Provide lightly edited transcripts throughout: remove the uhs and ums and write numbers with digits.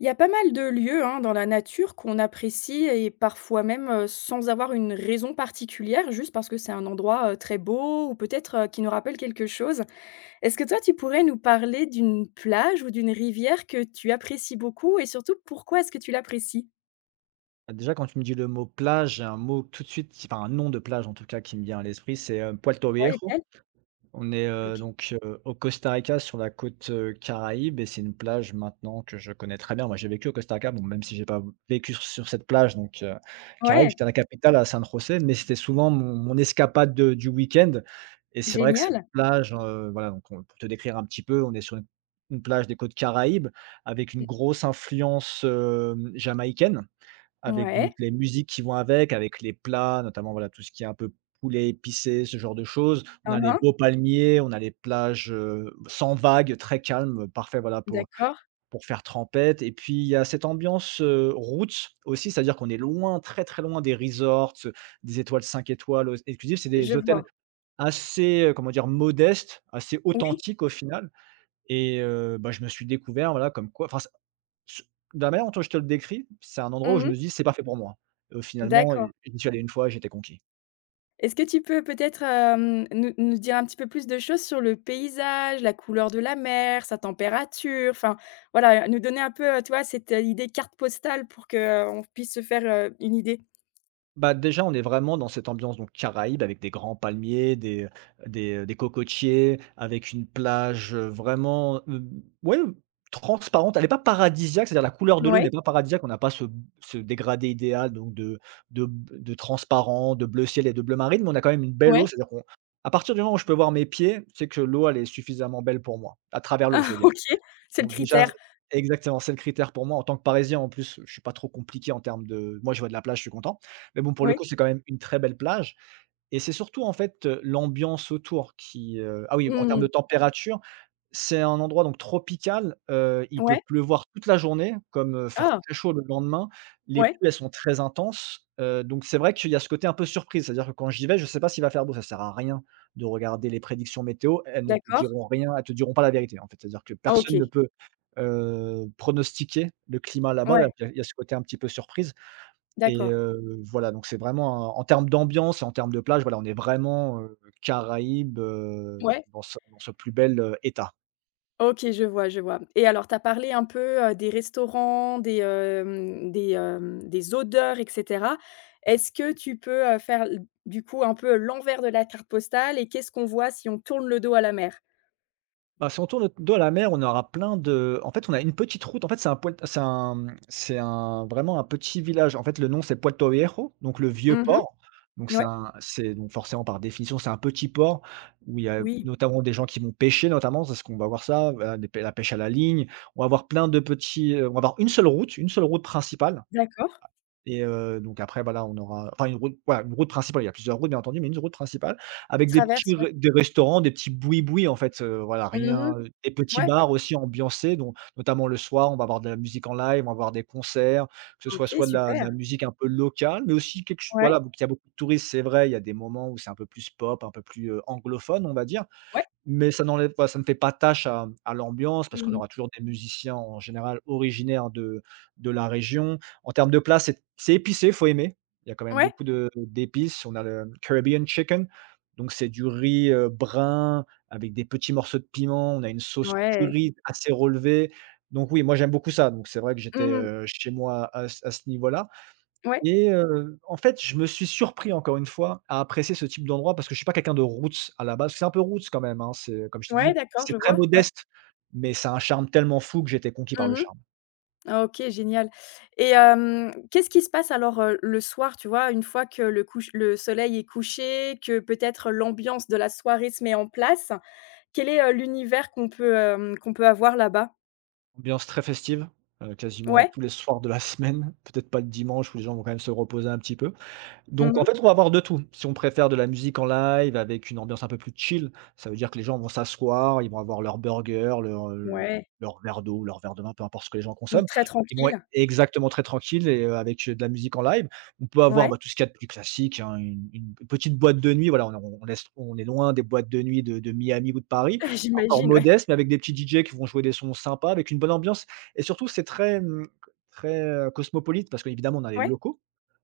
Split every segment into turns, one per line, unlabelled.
Il y a pas mal de lieux, hein, dans la nature qu'on apprécie et parfois même, sans avoir une raison particulière, juste parce que c'est un endroit, très beau ou peut-être, qui nous rappelle quelque chose. Est-ce que toi, tu pourrais nous parler d'une plage ou d'une rivière que tu apprécies beaucoup et surtout, pourquoi est-ce que tu l'apprécies?
Bah, déjà, quand tu me dis le mot plage, j'ai un mot tout de suite, enfin un nom de plage en tout cas qui me vient à l'esprit, c'est Puerto
Ouais,
Viejo.
lesquelles?
On est
OK.
donc au Costa Rica sur la côte Caraïbe et c'est une plage maintenant que je connais très bien. Moi, j'ai vécu au Costa Rica, bon, même si j'ai pas vécu sur cette plage, donc Caraïbe,
Ouais,
j'étais à la capitale à San José, mais c'était souvent mon escapade du week-end. Et c'est vrai que cette
génial.
plage, voilà, donc pour te décrire un petit peu, on est sur une plage des côtes Caraïbes avec une grosse influence jamaïcaine.
Mmh,
Avec donc
ouais.
les musiques qui vont avec, avec les plats, notamment, voilà, tout ce qui est un peu poulet épicé, ce genre de choses. On a
Hein,
les
hein.
beaux palmiers, on a les plages, sans vagues, très calmes, parfait, voilà, pour
D'accord,
faire trempette et puis, il y a cette ambiance, roots aussi, c'est-à-dire qu'on est loin, très, très loin des resorts, des étoiles 5 étoiles, exclusives. C'est
je
des hôtels
vois.
assez, comment dire? Modestes, assez
Oui.
authentiques au final et bah, je me suis découvert, voilà, comme quoi enfin ça ce de la manière dont je te le décris, c'est un endroit où je me
Mmh.
dis: «C'est pas fait pour moi». Finalement,
D'accord.
et j'y suis allé une fois, j'étais conquis.
Est-ce que tu peux peut-être, nous dire un petit peu plus de choses sur le paysage, la couleur de la mer, sa température? Enfin, voilà, nous donner un peu, tu vois, cette, idée carte postale pour que on puisse se faire, une idée.
Bah, déjà, on est vraiment dans cette ambiance donc caraïbe avec des grands palmiers, des cocotiers, avec une plage, vraiment, ouais, transparente. Elle est pas paradisiaque, c'est-à-dire la couleur de l'eau n'est
Ouais,
pas paradisiaque. On n'a pas ce dégradé idéal donc de de transparent, de bleu ciel et de bleu marine, mais on a quand même une belle
ouais.
eau. C'est-à-dire qu'on à partir du moment où je peux voir mes pieds, c'est que l'eau, elle est suffisamment belle pour moi, à travers l'eau, je
Ah
veux dire.
OK, c'est le
Donc déjà
critère.
exactement, c'est le critère pour moi en tant que Parisien en plus, je suis pas trop compliqué en termes de moi je vois de la plage, je suis content. Mais bon pour le
Oui.
coup, c'est quand même une très belle plage et c'est surtout en fait, l'ambiance autour qui, ah oui, en
Mmh
termes de
mh.
température c'est un endroit donc tropical, il peut
Ouais.
pleuvoir toute la journée comme, faire
Ah!
très chaud le lendemain. Les
Ouais,
pluies, elles sont très intenses, donc c'est vrai qu'il y a ce côté un peu surprise. C'est-à-dire que quand j'y vais, je ne sais pas s'il va faire beau. Ça sert à rien de regarder les prédictions météo, elles ne te
d'accord.
diront rien, elles te diront pas la vérité, en fait. C'est-à-dire que
Ah,
personne ne
OK.
peut, pronostiquer le climat là-bas.
Ouais,
Donc, il y a ce côté un petit peu surprise et
d'accord.
voilà, donc c'est vraiment un en termes d'ambiance et en termes de plage, voilà, on est vraiment, Caraïbes,
Ouais.
dans ce plus bel, état.
OK, je vois, je vois. Et alors tu as parlé un peu, des restaurants, des odeurs et cetera. Est-ce que tu peux, faire l du coup un peu l'envers de la carte postale et qu'est-ce qu'on voit si on tourne le dos à la mer?
Bah, si on tourne notre dos à la mer, on aura plein de en fait, on a une petite route. En fait, c'est un poil c'est un, c'est un vraiment un petit village. En fait, le nom, c'est Puerto Viejo, donc le vieux
Mmh.
port. Donc
Ouais.
c'est donc forcément, par définition, c'est un petit port où il y a
Oui,
notamment des gens qui vont pêcher, notamment, c'est ce qu'on va voir ça, voilà, des pê la pêche à la ligne. On va avoir plein de petits, on va avoir une seule route principale
d'accord.
et donc après, voilà, on aura enfin une route voilà, une route principale. Il y a plusieurs routes bien entendu, mais une route principale
Qui
avec des petits
traverse,
re
ouais.
des restaurants, des petits boui-boui en fait, voilà,
Mmh.
rien, des petits
Ouais.
bars aussi ambiancés, dont notamment le soir, on va avoir de la musique en live, on va avoir des concerts, que ce soit
OK,
soit de la
super.
musique un peu locale, mais aussi quelque ch voilà,
Ouais.
donc il y a beaucoup de touristes, c'est vrai, il y a des moments où c'est un peu plus pop, un peu plus, anglophone, on va dire.
Ouais.
Mais ça ne fait pas tâche à l'ambiance parce qu'on
Mmh.
aura toujours des musiciens en général originaires de la région. En termes de plats, c'est épicé, faut aimer. Il y a quand même
Ouais.
beaucoup de d'épices. On a le Caribbean Chicken, donc c'est du riz, brun avec des petits morceaux de piment. On a une sauce
Ouais.
curry assez relevée. Donc oui, moi j'aime beaucoup ça. Donc c'est vrai que j'étais,
Mmh.
chez moi à ce niveau-là.
Ouais.
Et en fait, je me suis surpris encore une fois à apprécier ce type d'endroit parce que je suis pas quelqu'un de roots à la base. C'est un peu roots quand même, hein, c'est comme je t'ai
Ouais,
dit,
d'accord,
c'est
je
très
vois. Ouais.
modeste, mais ça a un charme tellement fou que j'étais conquis par le
Mmh.
charme.
Ah OK, génial. Et qu'est-ce qui se passe alors, le soir, tu vois? Une fois que le soleil est couché, que peut-être l'ambiance de la soirée se met en place, quel est, l'univers qu'on peut, qu'on peut avoir là-bas?
Ambiance très festive, quasiment
Ouais.
tous les soirs de la semaine, peut-être pas le dimanche où les gens vont quand même se reposer un petit peu. Donc en
Mmh.
fait, on va avoir de tout. Si on préfère de la musique en live avec une ambiance un peu plus chill, ça veut dire que les gens vont s'asseoir, ils vont avoir leur burger,
Ouais,
leur verre d'eau, leur verre de vin, peu importe ce que les gens
donc
consomment.
très
Ils vont être
tranquille.
exactement, très tranquilles et avec, de la musique en live. On peut avoir, bah,
Ouais,
tout ce qu'il y a de plus classique, hein, une petite boîte de nuit, voilà, on est loin des boîtes de nuit de Miami ou de Paris, encore
j'imagine, ouais.
modeste, mais avec des petits DJ qui vont jouer des sons sympas, avec une bonne ambiance et surtout c'est très, très, cosmopolite parce qu'évidemment on a les
Ouais.
locaux.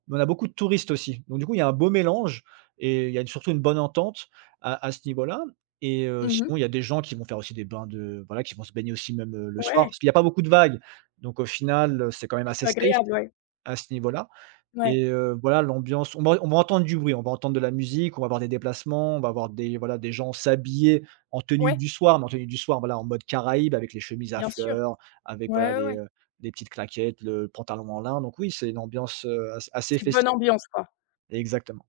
Mais on a beaucoup de touristes aussi. Donc du coup, il y a un beau mélange et il y a une surtout une bonne entente à ce niveau-là et
Mmh.
sinon, il y a des gens qui vont faire aussi des bains de voilà, qui vont se baigner aussi même, le soir
Ouais,
parce qu'il y a pas beaucoup de vagues. Donc au final, c'est quand même assez
plutôt
safe
agréable, ouais.
à ce niveau-là
Ouais.
et voilà, l'ambiance on va entendre du bruit, on va entendre de la musique, on va avoir des déplacements, on va avoir des voilà, des gens s'habiller en tenue
Ouais,
du soir, mais en tenue du soir, voilà, en mode Caraïbe avec les chemises à
bien sûr.
fleurs, avec voilà
Ouais, ouais, ouais.
les petites claquettes, le pantalon en lin. Donc oui, c'est une ambiance, assez
C'est bonne
festive.
ambiance, quoi.
Exactement.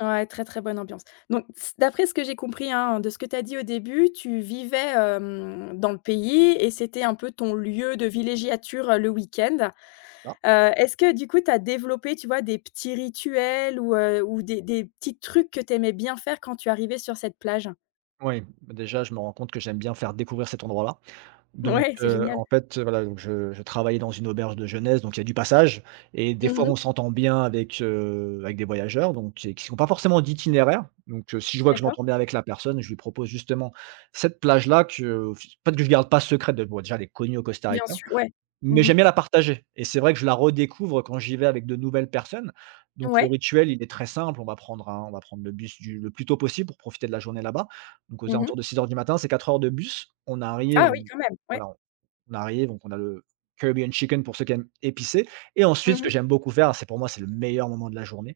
Ouais, très, très bonne ambiance. Donc s d'après ce que j'ai compris, hein, de ce que tu as dit au début, tu vivais, dans le pays et c'était un peu ton lieu de villégiature, le week-end.
Ah,
Est-ce que du coup tu as développé, tu vois, des petits rituels ou, ou des petits trucs que tu aimais bien faire quand tu arrivais sur cette plage?
oui, bah, déjà, je me rends compte que j'aime bien faire découvrir cet endroit-là. Donc,
Ouais, c'est génial.
en fait, voilà, donc je travaillais dans une auberge de jeunesse, donc il y a du passage et des fois,
Mmh.
on s'entend bien avec des voyageurs, donc qui sont pas forcément d'itinéraire. Donc, si je vois que je
D'accord.
m'entends bien avec la personne, je lui propose justement cette plage-là que, en fait que je garde pas secrète de bon, déjà, elle est connue au Costa
Bien
Rica.
sûr, ouais.
Mais
Mmh.
j'aime bien la partager et c'est vrai que je la redécouvre quand j'y vais avec de nouvelles personnes. Donc le
Ouais.
rituel, il est très simple, on va prendre le bus du le plus tôt possible pour profiter de la journée là-bas. Donc aux
Mmh.
alentours de 6 heures du matin, c'est 4 heures de bus. On arrive,
Ah oui, quand même, ouais.
voilà, on arrive, donc on a le Caribbean Chicken pour ceux qui aiment épicé et ensuite, ce
Mmh.
que j'aime beaucoup faire, c'est pour moi, c'est le meilleur moment de la journée.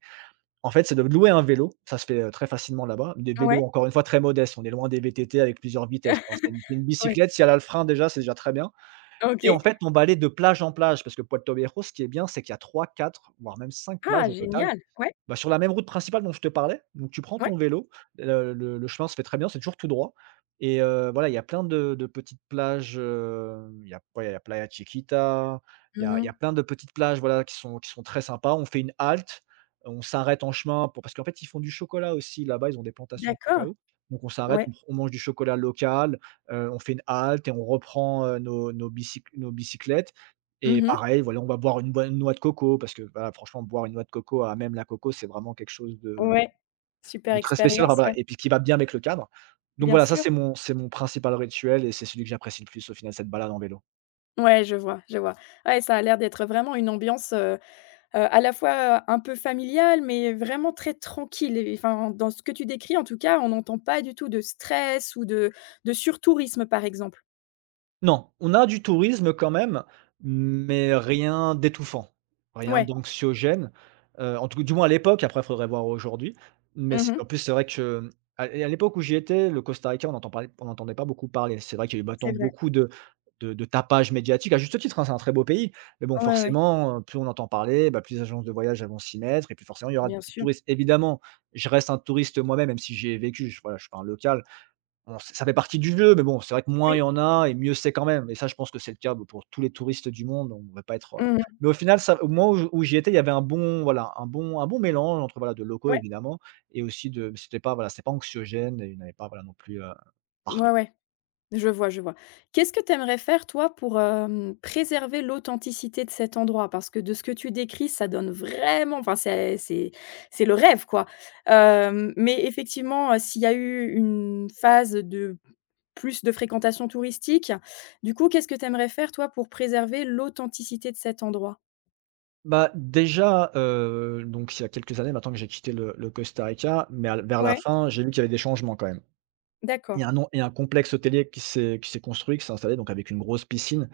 En fait, c'est de louer un vélo, ça se fait, très facilement là-bas. Des vélos
Ouais,
encore une fois très modestes, on est loin des VTT avec plusieurs vitesses, hein. C'est une
ouais.
bicyclette, si elle a le frein déjà, c'est déjà très bien. Et en
OK.
fait, on va aller de plage en plage parce que Puerto Viejo, ce qui est bien, c'est qu'il y a trois, quatre, voire même 5 plages
Ah
au total.
génial. Ouais,
Bah, sur la même route principale dont je te parlais, donc tu prends ton
ouais.
vélo, le chemin se fait très bien, c'est toujours tout droit et voilà, il y a plein de petites plages, il y a ouais, il y a Playa Chiquita, il y
Mmh.
a plein de petites plages, voilà, qui sont très sympas. On fait une halte, on s'arrête en chemin pour parce qu'en fait, ils font du chocolat aussi là-bas, ils ont des plantations de
D'accord.
cacao, donc on s'arrête,
Ouais.
on mange du chocolat local, on fait une halte et on reprend, nos bicyclettes et
Mmh.
pareil, voilà, on va boire une bonne noix de coco parce que, voilà, franchement, boire une noix de coco à même la coco, c'est vraiment quelque chose de
Ouais, super
de très spécial, enfin,
expérience,
voilà,
ouais,
et puis qui va bien avec le cadre. Donc
bien
voilà, ça,
sûr.
c'est mon principal rituel et c'est celui que j'apprécie le plus au final, cette balade en vélo.
Ouais, je vois, je vois. Ouais, ça a l'air d'être vraiment une ambiance, à la fois un peu familiale, mais vraiment très tranquille et enfin, dans ce que tu décris, en tout cas, on n'entend pas du tout de stress ou de surtourisme, par exemple.
Non, on a du tourisme quand même, mais rien d'étouffant, rien
Ouais.
d'anxiogène, en tout cas, du moins à l'époque, après il faudrait voir aujourd'hui, mais c'est
Mmh.
en plus c'est vrai que à l'époque où j'y étais, le Costa Rica, on n'entendait pas beaucoup parler. C'est vrai qu'il y a eu maintenant
C'est vrai.
beaucoup de tapage médiatique, à juste titre, hein, c'est un très beau pays, mais bon,
Ouais, ouais,
forcément, plus on entend parler, bah, plus les agences de voyage elles vont s'y mettre et puis forcément il y aura
bien
du
sûr.
tourisme. Évidemment, je reste un touriste moi-même, même si j'y ai vécu, je voilà, je suis pas un local. Bon, ç ça fait partie du jeu, mais bon, c'est vrai que moins il y
Oui.
en a et mieux c'est quand même, et ça, je pense que c'est le cas, bah, pour tous les touristes du monde, on va pas être,
Mmh.
mais au final, ça au moment où où j'y étais, il y avait un bon voilà, un bon mélange entre, voilà, de locaux
Ouais.
évidemment, et aussi de c'était pas, voilà, c'était pas anxiogène et il n'y en avait pas, voilà, non plus,
Ouais,
partout.
ouais. Je vois, je vois. Qu'est-ce que tu aimerais faire toi pour, préserver l'authenticité de cet endroit? Parce que de ce que tu décris, ça donne vraiment enfin c'est c'est le rêve quoi. Mais effectivement, s'il y a eu une phase de plus de fréquentation touristique, du coup, qu'est-ce que tu aimerais faire toi pour préserver l'authenticité de cet endroit?
Bah, déjà, donc il y a quelques années maintenant que j'ai quitté le Costa Rica, mais à vers la
Ouais,
fin, j'ai vu qu'il y avait des changements quand même.
d'accord.
Il y a un complexe hôtelier qui s'est construit, qui s'est installé, donc avec une grosse piscine.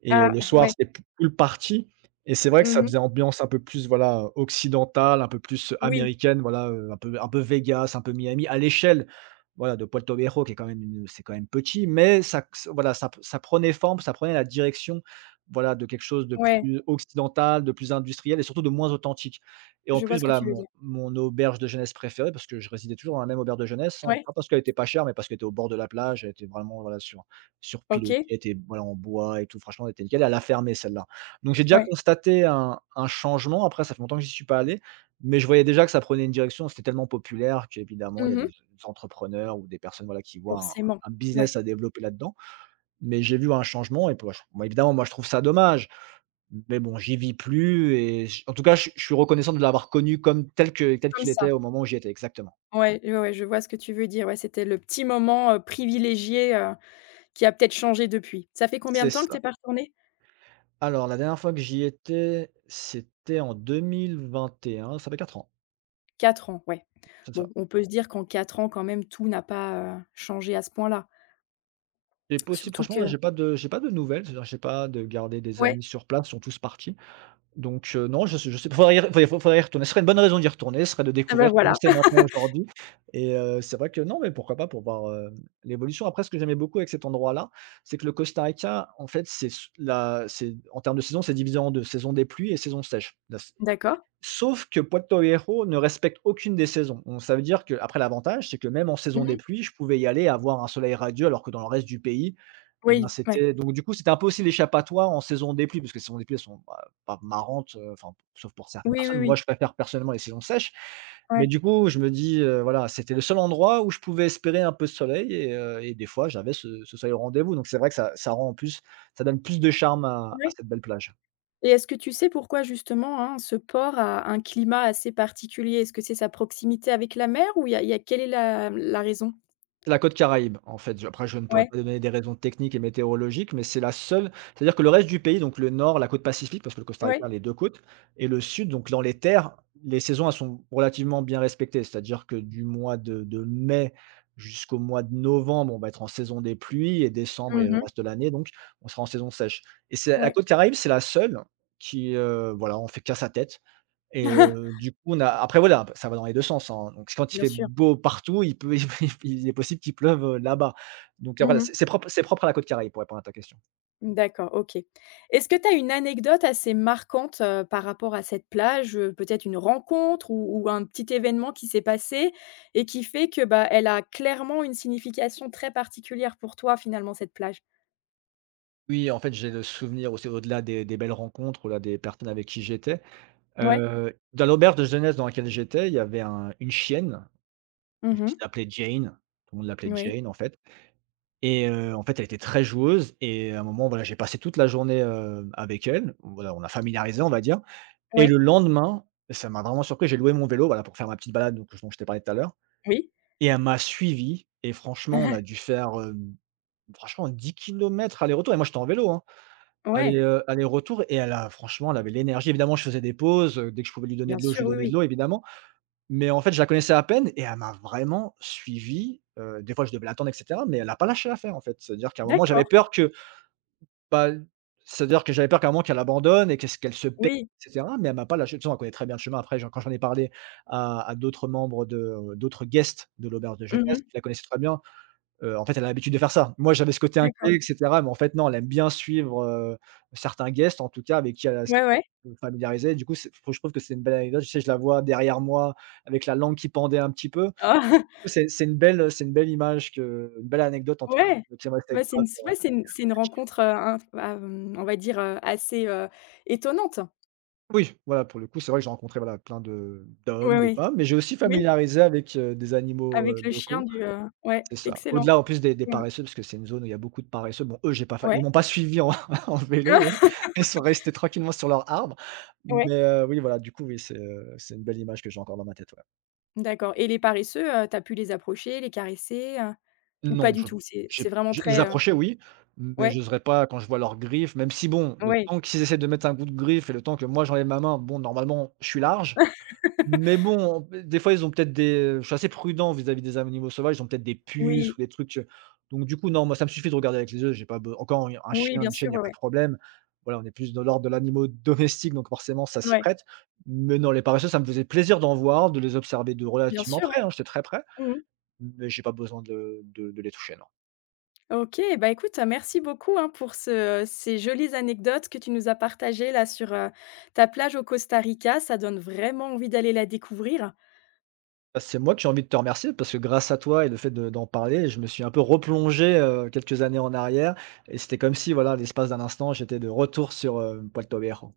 Et
Ah
le soir,
ouais.
c'était p pool party, et c'est vrai que ça
Mmh.
faisait ambiance un peu plus, voilà, occidentale, un peu plus
Oui,
américaine, voilà, un peu Vegas, un peu Miami, à l'échelle, voilà, de Puerto Viejo qui est quand même une c'est quand même petit, mais ça voilà, ça prenait forme, ça prenait la direction, voilà, de quelque chose de
ouais,
plus occidental, de plus industriel et surtout de moins authentique. Et en
je
plus,
vois ce que
voilà,
tu veux
mon
dire.
mon auberge de jeunesse préférée, parce que je résidais toujours dans la même auberge de jeunesse, hein,
Ouais,
pas parce qu'elle était pas chère, mais parce qu'elle était au bord de la plage, elle était vraiment, voilà, sur pilotis
OK,
et voilà, en bois et tout, franchement, elle était nickel, elle a fermé celle-là. Donc j'ai déjà
ouais.
constaté un changement, après ça fait longtemps que j'y suis pas allé, mais je voyais déjà que ça prenait une direction, c'était tellement populaire qu'évidemment il y a
Mmh
des
mh.
entrepreneurs ou des personnes, voilà, qui voient un
Forcément,
un
ouais,
business à développer là-dedans. Mais j'ai vu un changement et pour moi évidemment, moi je trouve ça dommage, mais bon, j'y vis plus et j en tout cas, je suis reconnaissant de l'avoir connu comme tel que tel
comme
qu'il
ça.
était au moment où j'y étais, exactement.
Ouais, ouais, ouais, je vois ce que tu veux dire. Ouais, c'était le petit moment, privilégié, qui a peut-être changé depuis. Ça fait combien
C'est
de temps que tu
ça.
es pas retourné?
Alors la dernière fois que j'y étais, c'était en 2021, ça fait 4 ans.
4 ans, ouais.
C'est ça.
Bon, on peut se dire qu'en 4 ans, quand même, tout n'a pas, changé à ce point-là.
C'est possible,
Surtout
franchement,
que
là, j'ai pas de nouvelles, c'est-à-dire j'ai pas de garder des
ouais,
amis sur place, ils sont tous partis. Donc non, je sais faudrait y retourner. Ce serait une bonne raison d'y retourner, ce serait de
ah bah,
découvrir comment
voilà.
c'est maintenant aujourd'hui et c'est vrai que non, mais pourquoi pas pour voir, l'évolution. Après ce que j'aimais beaucoup avec cet endroit-là, c'est que le Costa Rica, en fait, c'est s la c'est en termes de saison, c'est divisé en deux, saison des pluies et saison sèche.
D'accord.
Sauf que Puerto Viejo ne respecte aucune des saisons. Donc ça veut dire que, après, l'avantage, c'est que même en saison des
Mmh.
pluies, je pouvais y aller, avoir un soleil radieux, alors que dans le reste du pays, et ben,
Oui, ouais.
c'était, donc du coup, c'était un peu aussi l'échappatoire en saison des pluies, parce que les saisons des pluies, elles sont, bah, pas marrantes, enfin, sauf pour certaines
Oui, oui,
personnes. Moi,
oui.
je préfère personnellement les saisons sèches,
Ouais.
mais du coup, je me dis, voilà, c'était le seul endroit où je pouvais espérer un peu de soleil, et des fois, j'avais ce soleil au rendez-vous. Donc c'est vrai que ça donne plus de charme à
Ouais.
cette belle plage.
Et est-ce que tu sais pourquoi justement, hein, ce port a un climat assez particulier? Est-ce que c'est sa proximité avec la mer ou il y a quelle est la raison?
C'est la côte Caraïbe, en fait. Je Après, je ne pourrais
Ouais,
pas donner des raisons techniques et météorologiques, mais c'est la seule, c'est-à-dire que le reste du pays, donc le nord, la côte Pacifique, parce que le Costa Rica a
ouais.
les 2 côtes, et le sud, donc dans les terres, les saisons, elles sont relativement bien respectées. C'est-à-dire que du mois de mai jusqu'au mois de novembre, on va être en saison des pluies, et décembre et le
Mmh.
reste de l'année, donc on sera en saison sèche, et c'est la
Ouais.
côte Caraïbe, c'est la seule qui, voilà, on fait qu'à sa tête. Et du coup, on a, après, voilà, ça va dans les 2 sens, hein, donc quand il
Bien
fait
sûr.
beau partout, il peut il est possible qu'il pleuve, là-bas. Donc, voilà,
Mmh.
c'est propre à la Côte-Caraïbe, pour répondre à ta question.
D'accord, OK. Est-ce que tu as une anecdote assez marquante, par rapport à cette plage, peut-être une rencontre ou un petit événement qui s'est passé et qui fait que, bah, elle a clairement une signification très particulière pour toi finalement cette plage?
Oui, en fait, j'ai le souvenir aussi au-delà des belles rencontres, au-delà des personnes avec qui j'étais.
Ouais.
Dans l'auberge de jeunesse dans laquelle j'étais, il y avait un une chienne qui
Mmh.
s'appelait Jane. Tout le monde l'appelait
Oui.
Jane, en fait, et en fait, elle était très joueuse, et à un moment, voilà, j'ai passé toute la journée, avec elle. Voilà, on a familiarisé, on va dire. Et
Oui.
le lendemain, ça m'a vraiment surpris, j'ai loué mon vélo, voilà, pour faire ma petite balade, donc dont je t'ai parlé tout à l'heure,
Oui.
et elle m'a suivi, et franchement, on a dû faire, franchement, 10 kilomètres aller-retour, et moi j'étais en vélo, hein. Aller,
Ouais,
aller-retour, et elle a, franchement, elle avait l'énergie. Évidemment, je faisais des pauses, dès que je pouvais lui donner
bien
de l'eau, je
sûr,
lui
oui,
donnais de
oui.
l'eau, évidemment, mais en fait, je la connaissais à peine et elle m'a vraiment suivi, des fois je devais l'attendre et cetera, mais elle n'a pas lâché l'affaire en fait. C'est-à-dire qu'à un moment, j'avais
D'accord,
peur que, bah, c'est-à-dire que j'avais peur qu'à un moment qu'elle abandonne et qu'est-ce qu'elle se perde
oui.
et cetera, mais elle m'a pas lâché. De toute façon, elle connaît très bien le chemin. Après, j'en quand j'en ai parlé à d'autres membres de d'autres guests de l'auberge de jeunesse,
Mmh.
qui la connaissaient très bien, en fait, elle a l'habitude de faire ça. Moi, j'avais ce côté
D'accord.
inquiet et cetera, mais en fait, non, elle aime bien suivre, certains guests, en tout cas, avec qui elle a s
Ouais, ouais.
familiarisé. Du coup, c'est je trouve que c'est une belle anecdote. Tu sais, je la vois derrière moi avec la langue qui pendait un petit peu.
Ah
C'est une belle image, que une belle anecdote en tout
ouais.
cas, qui est restée
Ouais, c'est une
gravée.
s ouais, c'est une rencontre, inf bah, mmh, on va dire, assez, étonnante.
Oui, voilà, pour le coup, c'est vrai que j'ai rencontré, voilà, plein de
Oui,
d'hommes, de
oui.
femmes, mais j'ai aussi
Oui.
familiarisé avec, des animaux,
Avec le chien
locaux.
du, ouais,
C'est ça.
excellent.
Au-delà, en plus, des
Ouais,
paresseux, parce que c'est une zone où il y a beaucoup de paresseux. Bon, eux, j'ai pas fa ils
ouais.
m'ont pas suivi en en vélo, eux.
Ouais.
Ils sont restés tranquillement sur leur arbre.
Ouais,
Mais, oui, voilà, du coup, oui, c'est une belle image que j'ai encore dans ma tête, ouais.
d'accord. Et les paresseux, tu as pu les approcher, les caresser, ou pas
Non,
du
je
tout? C'est
j'ai
vraiment
je les
très,
approcher, oui, mais je
ouais,
j'oserais pas quand je vois leurs griffes, même si bon, le
ouais,
temps qu'ils essaient de mettre un coup de griffe et le temps que moi, j'enlève ma main, bon, normalement, je suis large. Mais bon, des fois, ils ont peut-être des, je suis assez prudent vis-à-vis des animaux sauvages, ils ont peut-être des puces ou
oui,
des trucs, donc du coup, non, moi, ça me suffit de regarder avec les yeux, j'ai pas be encore un
oui,
chien,
bien
une chienne,
sûr,
il y a
ouais,
pas de
ouais.
problème. Voilà, on est plus dans l'ordre de l'animal domestique, donc forcément, ça s'y
Ouais,
prête. Mais non, les paresseux, ça me faisait plaisir d'en voir, de les observer de
bien
relativement
sûr,
près, hein, j'étais très près,
ouais. Mmh mh.
mais j'ai pas besoin de les toucher, non.
OK, bah, écoute, merci beaucoup, hein, pour ce ces jolies anecdotes que tu nous as partagées là sur, ta plage au Costa Rica. Ça donne vraiment envie d'aller la découvrir.
Bah, c'est moi qui ai envie de te remercier parce que grâce à toi et le fait de d'en parler, je me suis un peu replongé, quelques années en arrière, et c'était comme si, voilà, l'espace d'un instant, j'étais de retour sur, Puerto Viejo.